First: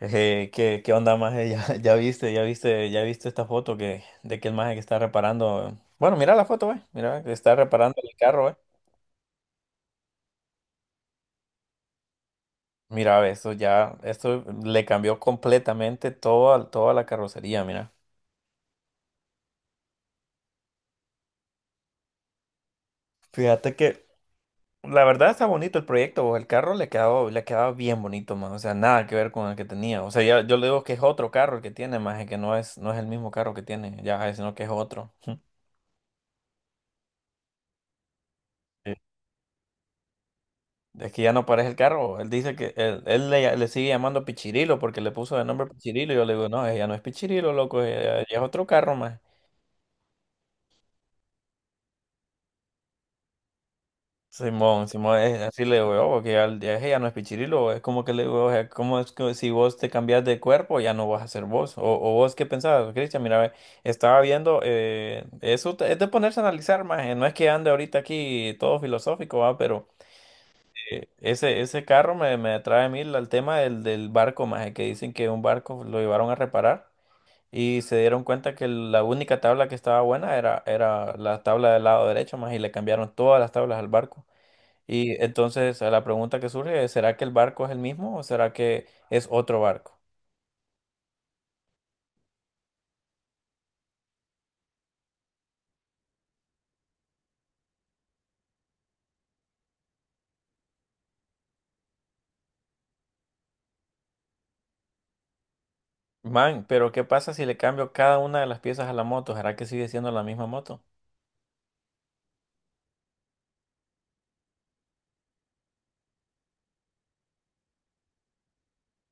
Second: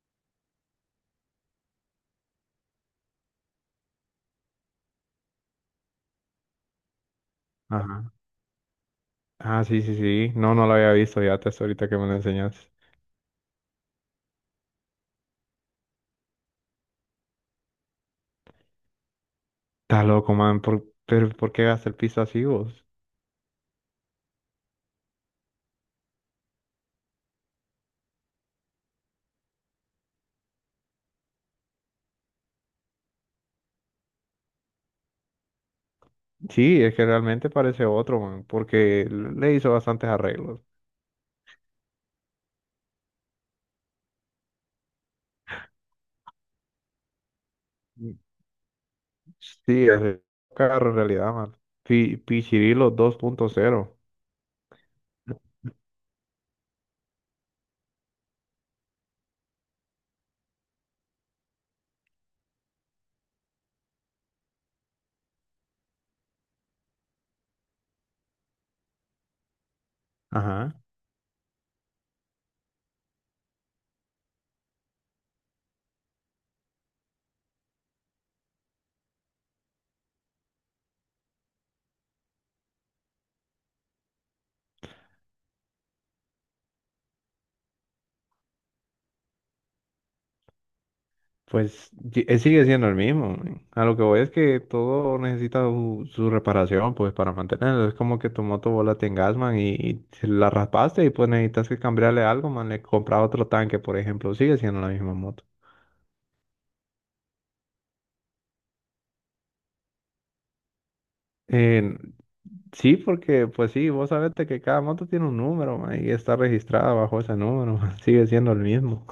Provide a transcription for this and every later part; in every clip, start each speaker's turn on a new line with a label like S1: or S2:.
S1: ¿Qué onda, maje? Ya viste esta foto de que el maje que está reparando. Bueno, mira la foto, ve. Mira, que está reparando
S2: Ajá.
S1: el carro, ve.
S2: Ah, sí, sí, sí. No, no lo había visto ya hasta ahorita que me lo enseñaste.
S1: Mira, ve, esto le cambió completamente toda la carrocería, mira.
S2: Está loco, man. Pero ¿por qué gasta el piso así vos?
S1: Fíjate que la verdad está bonito el proyecto, vos. El carro le quedó, le quedaba bien bonito, más. O sea, nada que ver con el que tenía. O sea, ya, yo le digo que es otro carro el que tiene, maje, que no es, no es el mismo carro que tiene, ya, sino que es otro.
S2: Sí, es que realmente parece otro, man, porque le hizo bastantes arreglos.
S1: Es que ya no parece el carro. Él dice que le sigue llamando Pichirilo porque le puso de nombre Pichirilo. Y yo le digo, no, ella no es Pichirilo, loco,
S2: Mm.
S1: ella es otro carro más.
S2: Sí, es el carro en realidad, man. Pichirilo dos punto cero.
S1: Simón, Simón, así le digo, "Oh, ya, ella no es Pichirilo". Es como que le digo, o sea, ¿cómo es que si vos te cambias de cuerpo ya no vas a ser vos? O vos qué pensabas, Cristian, mira, ve, estaba viendo, es de ponerse a analizar más. No es que ande ahorita aquí todo filosófico, va, pero.
S2: Ajá.
S1: Ese carro me atrae a mí el tema del barco, más, que dicen que un barco lo llevaron a reparar y se dieron cuenta que la única tabla que estaba buena era la tabla del lado derecho, más, y le cambiaron todas las tablas al barco. Y entonces a la pregunta que surge es, ¿será que el barco es el mismo o será que es otro barco?
S2: Pues sigue siendo el mismo, men. A lo que voy es que todo necesita su reparación, pues para mantenerlo. Es como que tu moto vos la tengas, man, y se la raspaste y pues necesitas que cambiarle algo, man. Le compras otro tanque, por ejemplo. Sigue siendo la misma moto.
S1: Man, pero ¿qué pasa si le cambio cada una de las piezas a la moto? ¿Será que sigue siendo la misma moto?
S2: Eh, sí, porque pues sí, vos sabés de que cada moto tiene un número, man, y está registrada bajo ese número, man. Sigue siendo el mismo.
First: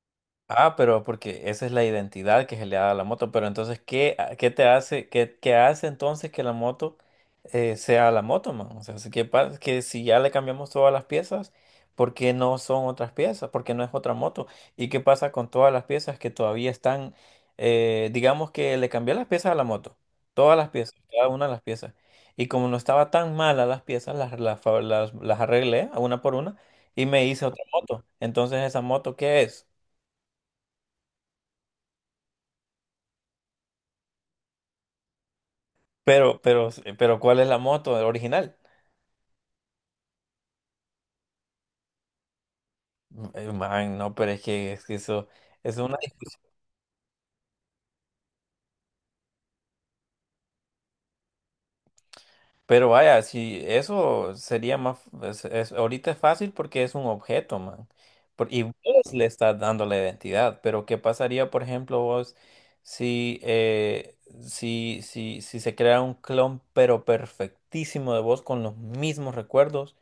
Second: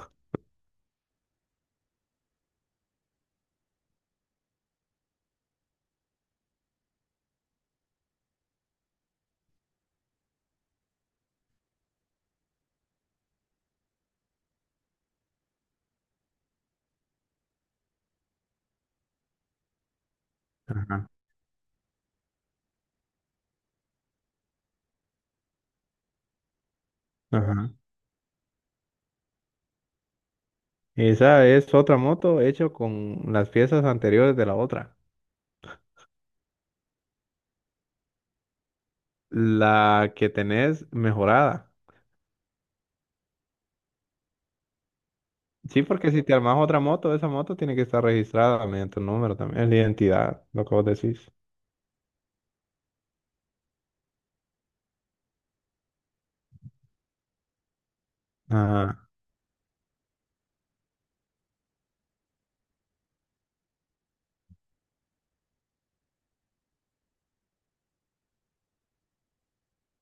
S1: Ah, pero porque esa es la identidad que se le da a la moto. Pero entonces, ¿qué te hace, qué hace entonces que la moto sea la moto, man? O sea, que si ya le cambiamos todas las piezas, ¿por qué no son otras piezas? ¿Por qué no es otra moto? ¿Y qué pasa con todas las piezas que todavía están, digamos que le cambié las piezas a la moto, todas las piezas,
S2: Ajá,
S1: cada una de las piezas. Y como no estaba tan mala las piezas, las, fa- las arreglé a una por una y me hice otra
S2: ajá.
S1: moto. Entonces, ¿esa moto qué es?
S2: Esa es otra moto hecha con las piezas anteriores de la otra.
S1: Pero, pero, pero, ¿cuál es la moto el original?
S2: La que tenés mejorada.
S1: Man, no, es que eso es
S2: Sí,
S1: una.
S2: porque si te armas otra moto, esa moto tiene que estar registrada mediante un número también, es la identidad, lo que vos decís.
S1: Pero vaya, si eso sería más. Es- ahorita es fácil porque es un objeto, man. Y vos
S2: Ajá.
S1: le estás dando la identidad. Pero, ¿qué pasaría, por ejemplo, vos si, si se crea un clon, pero perfectísimo de vos con los mismos recuerdos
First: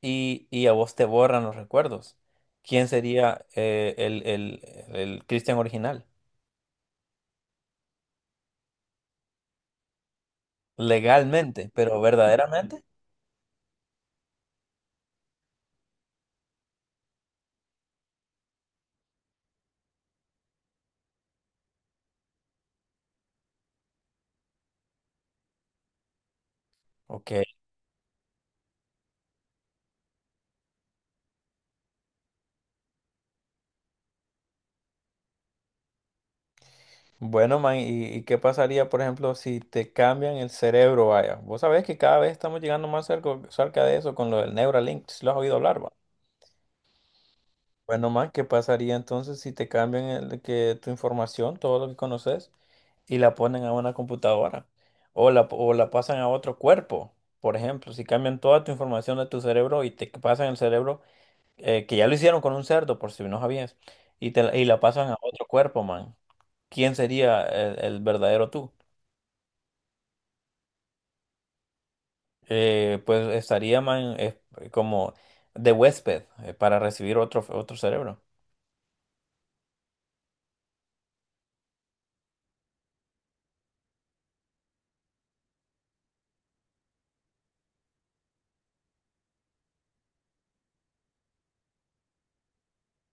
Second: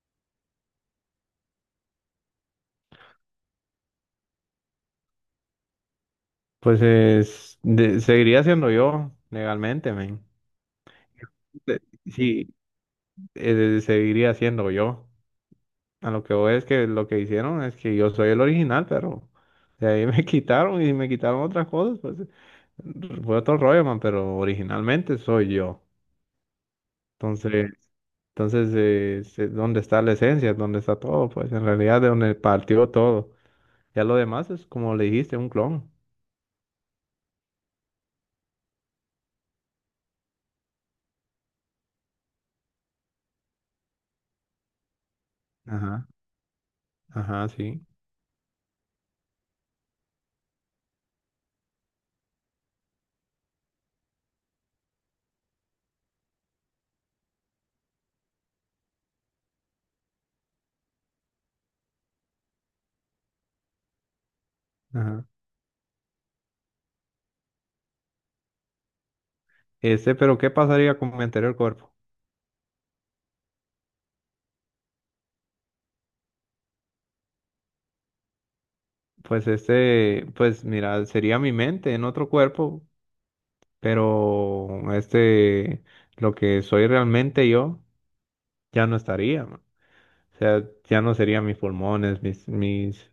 S1: y, a vos te borran los recuerdos? ¿Quién sería el Cristian original?
S2: Pues seguiría siendo yo legalmente, men.
S1: Legalmente,
S2: De-
S1: pero
S2: Sí,
S1: verdaderamente.
S2: seguiría siendo yo. A lo que voy es que lo que hicieron es que yo soy el original, pero de ahí me quitaron y si me quitaron otras cosas, pues fue otro rollo, man, pero originalmente soy yo.
S1: Ok.
S2: Entonces, ¿dónde está la esencia? ¿Dónde está todo? Pues en realidad de donde partió todo. Ya lo demás es como le dijiste, un clon.
S1: Bueno, man, y qué pasaría, por ejemplo, si te cambian el cerebro, vaya? Vos sabés que cada vez estamos llegando más cerca de eso con lo del Neuralink, si lo has oído hablar, va.
S2: Ajá, ajá, sí.
S1: Bueno, man, ¿qué pasaría entonces si te cambian tu información, todo lo que conoces, y la ponen a una computadora? O la pasan a otro cuerpo, por ejemplo, si cambian toda tu información de tu cerebro y te pasan el cerebro que ya lo hicieron con un cerdo, por si no sabías, y, y la pasan a
S2: Ajá.
S1: otro cuerpo, man. ¿Quién sería el verdadero tú?
S2: Pero ¿qué pasaría con mi anterior cuerpo?
S1: Pues estaría, man, como de huésped para recibir otro cerebro.
S2: Pues pues mira, sería mi mente en otro cuerpo, pero lo que soy realmente yo, ya no estaría, man. O sea, ya no serían mis pulmones,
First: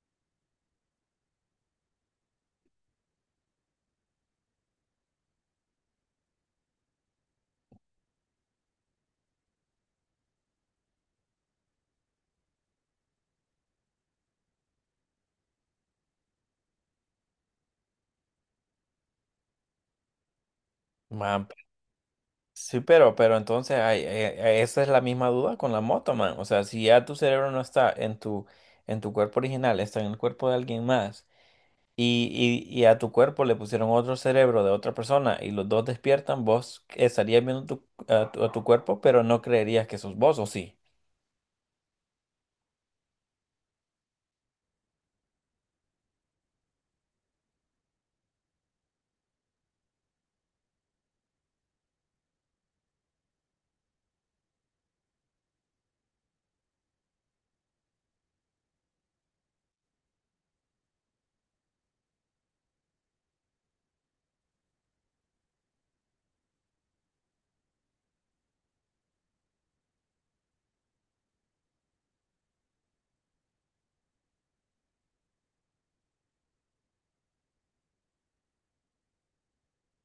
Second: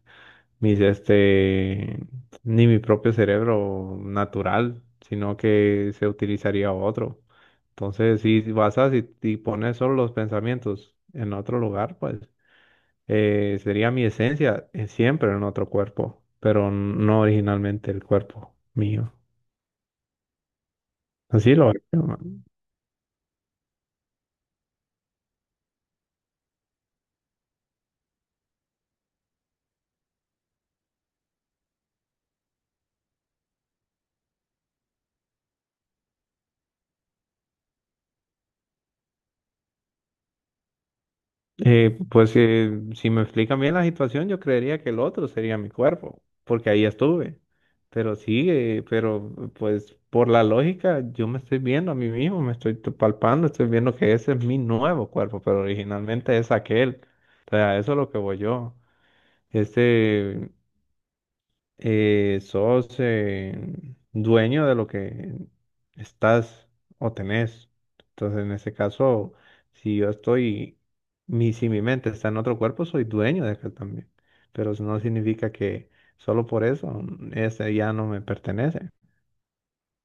S2: mis, este, ni mi propio cerebro natural, sino que se utilizaría otro. Entonces, si basas y pones solo los pensamientos en otro lugar, pues sería mi esencia, siempre en otro cuerpo, pero no originalmente el cuerpo mío.
S1: Man,
S2: Así
S1: pe-
S2: lo veo.
S1: sí, pero entonces esa es la misma duda con la moto, man. O sea, si ya tu cerebro no está en en tu cuerpo original, está en el cuerpo de alguien más y a tu cuerpo le pusieron otro cerebro de otra persona y los dos despiertan, vos estarías viendo a tu cuerpo, pero no creerías que sos vos, ¿o sí?
S2: Pues, si me explican bien la situación, yo creería que el otro sería mi cuerpo, porque ahí estuve. Pero sí, pero pues por la lógica, yo me estoy viendo a mí mismo, me estoy palpando, estoy viendo que ese es mi nuevo cuerpo, pero originalmente es aquel. O sea, a eso es lo que voy yo. Este, Sos, dueño de lo que estás o tenés. Entonces, en ese caso, si yo estoy, si mi mente está en otro cuerpo, soy dueño de aquel también. Pero eso no significa que solo por eso, ese ya no me pertenece.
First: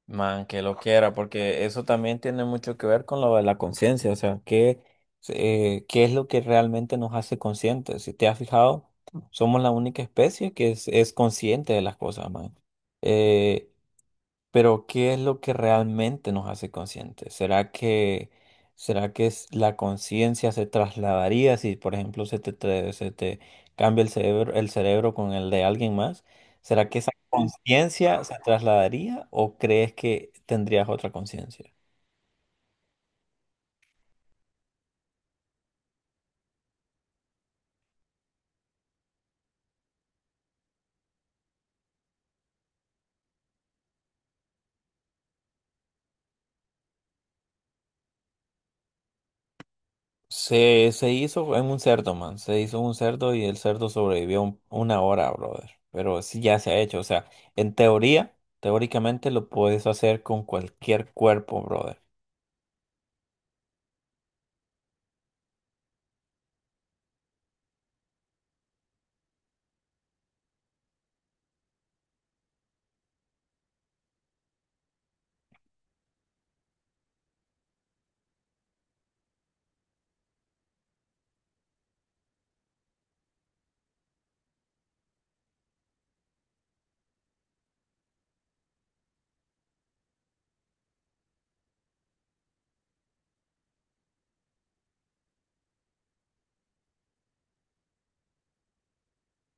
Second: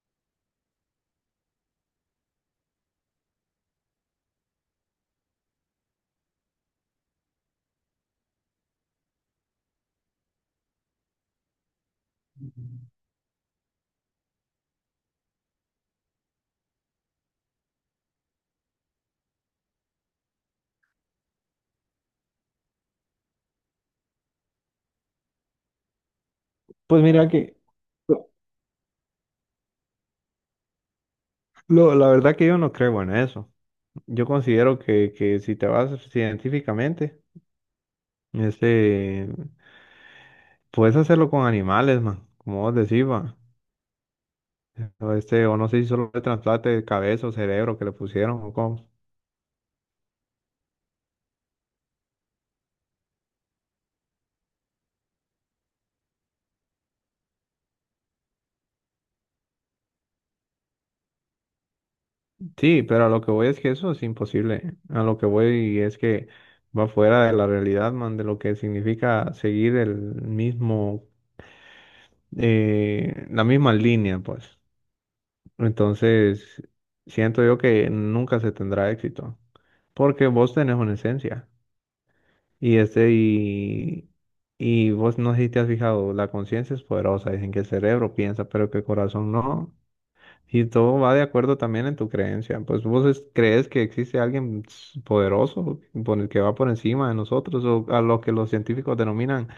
S1: Man, que lo quiera, porque eso también tiene mucho que ver con lo de la conciencia, o sea, ¿qué, qué es lo que realmente nos hace conscientes? Si te has fijado, somos la única especie es consciente de las cosas, man. Eh, Pero ¿qué es lo que realmente nos hace conscientes? Será que la conciencia se trasladaría si, por ejemplo, se te cambia el cerebro con el de alguien más? ¿Será que
S2: Pues
S1: esa
S2: mira
S1: conciencia
S2: Lo,
S1: se trasladaría o crees que tendrías otra conciencia?
S2: la verdad que yo no creo en eso. Yo considero que si te vas científicamente, Este, puedes hacerlo con animales, man, como vos decís, va. O no sé si solo el trasplante de cabeza o cerebro que le pusieron o cómo.
S1: Se hizo en un cerdo, man. Se hizo un cerdo y el cerdo sobrevivió una hora, brother. Pero sí ya se ha hecho. O sea, en teoría, teóricamente lo puedes hacer con cualquier cuerpo, brother.
S2: Sí, pero a lo que voy es que eso es imposible. A lo que voy es que va fuera de la realidad, man, de lo que significa seguir mismo, la misma línea, pues. Entonces, siento yo que nunca se tendrá éxito, porque vos tenés una esencia. Y este, y, y vos no sé si te has fijado, la conciencia es poderosa, dicen que el cerebro piensa, pero que el corazón no. Y todo va de acuerdo también en tu creencia. Pues vos crees que existe alguien poderoso por el que va por encima de nosotros, o a lo que los científicos denominan,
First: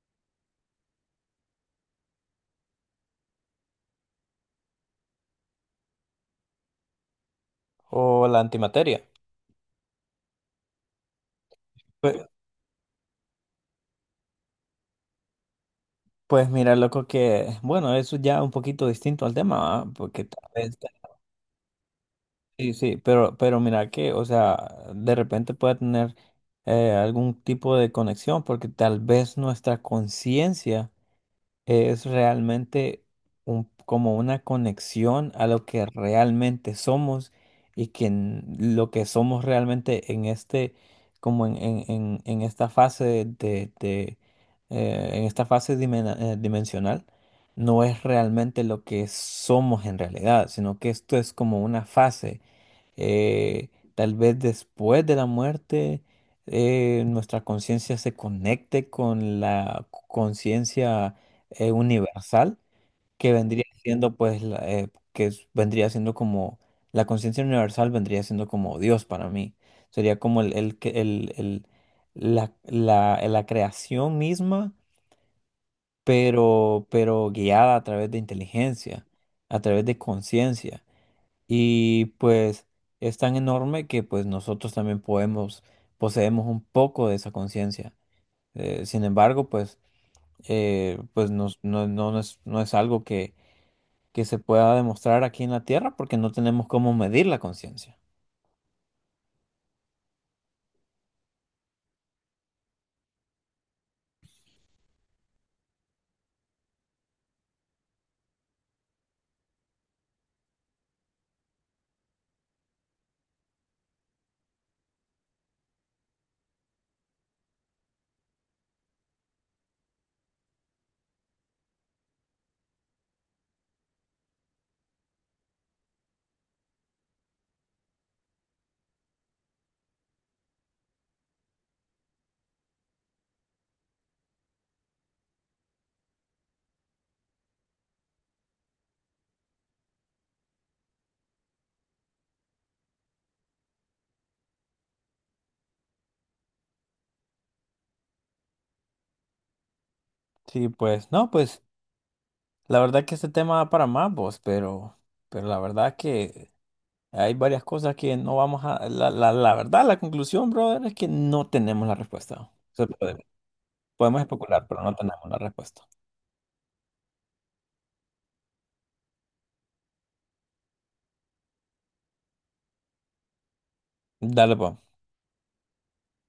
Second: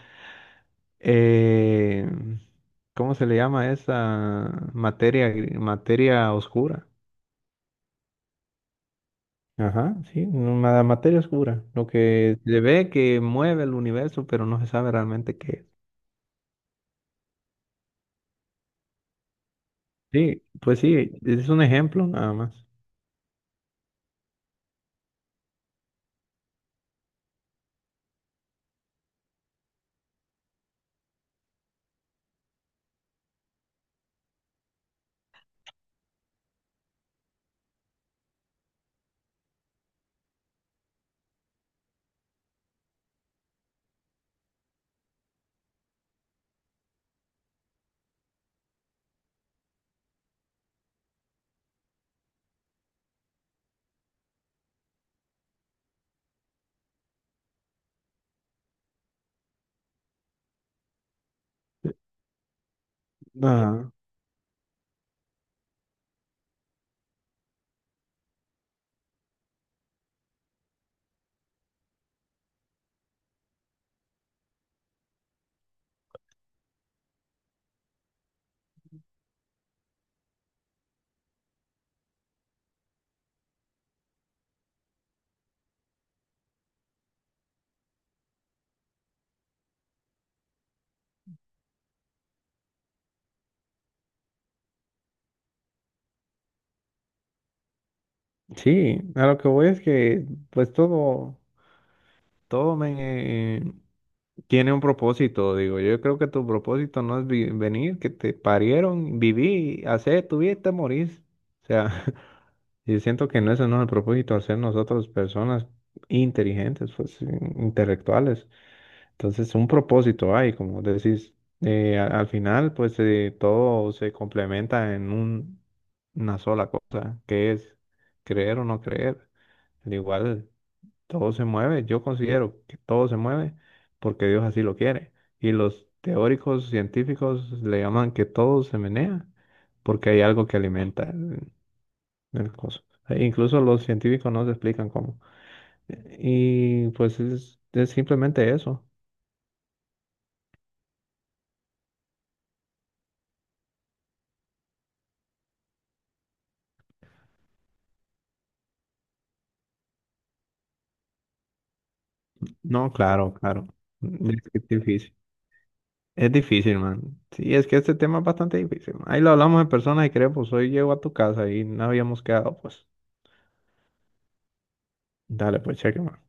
S2: eh, ¿cómo se le llama esa materia, materia oscura?
S1: O la antimateria.
S2: Ajá, sí, una materia oscura, lo
S1: Pues,
S2: que se ve que mueve el universo, pero no se sabe realmente qué es.
S1: pues mira, loco, que bueno, eso ya un poquito distinto al tema, ¿va? Porque
S2: Sí,
S1: tal vez,
S2: pues sí, es un ejemplo nada más.
S1: sí, sí, pero mira que, o sea, de repente puede tener algún tipo de conexión, porque tal vez nuestra conciencia es realmente como una conexión a lo que realmente somos y que lo que somos realmente en este, como en esta fase en esta fase dimensional, no es realmente lo que somos en realidad, sino que esto es como una fase, eh, tal vez después de la muerte, nuestra conciencia se conecte con la conciencia universal, que vendría
S2: Ah,
S1: siendo pues, vendría siendo como, la conciencia universal vendría siendo como Dios para mí. Sería como el, que- el- la creación misma, pero guiada a través de inteligencia, a través de conciencia. Y pues es tan enorme que pues nosotros también poseemos un poco de esa conciencia. Sin embargo, pues, no, no es algo que se pueda demostrar aquí en la Tierra porque no tenemos cómo medir la conciencia.
S2: sí, a lo que voy es que pues todo, todo me tiene un propósito, digo. Yo creo que tu propósito no es venir, que te parieron, viví, hacer tu vida y te morís. O sea, yo siento que no, ese no es el propósito, hacer nosotros personas inteligentes, pues intelectuales. Entonces, un propósito hay, como decís, al final, pues todo se complementa en una sola cosa, que es creer o no creer. Al igual, todo se mueve, yo considero que todo se mueve porque Dios así lo quiere. Y los teóricos científicos le llaman que todo se menea porque hay algo que alimenta el coso. E incluso los científicos no se explican cómo. Y pues es simplemente eso.
S1: Sí, pues, no, pues la verdad que este tema da para más, vos, pero la verdad que hay varias cosas que no vamos a... La verdad, la conclusión, brother, es que no tenemos la respuesta. O sea,
S2: No, claro, claro.
S1: podemos
S2: Es que
S1: especular,
S2: es
S1: pero no
S2: difícil.
S1: tenemos la respuesta.
S2: Es difícil, man. Sí, es que este tema es bastante difícil, man. Ahí lo hablamos en persona y creo, pues hoy llego a tu casa y no habíamos quedado, pues.
S1: Dale, pues.
S2: Dale, pues cheque, man.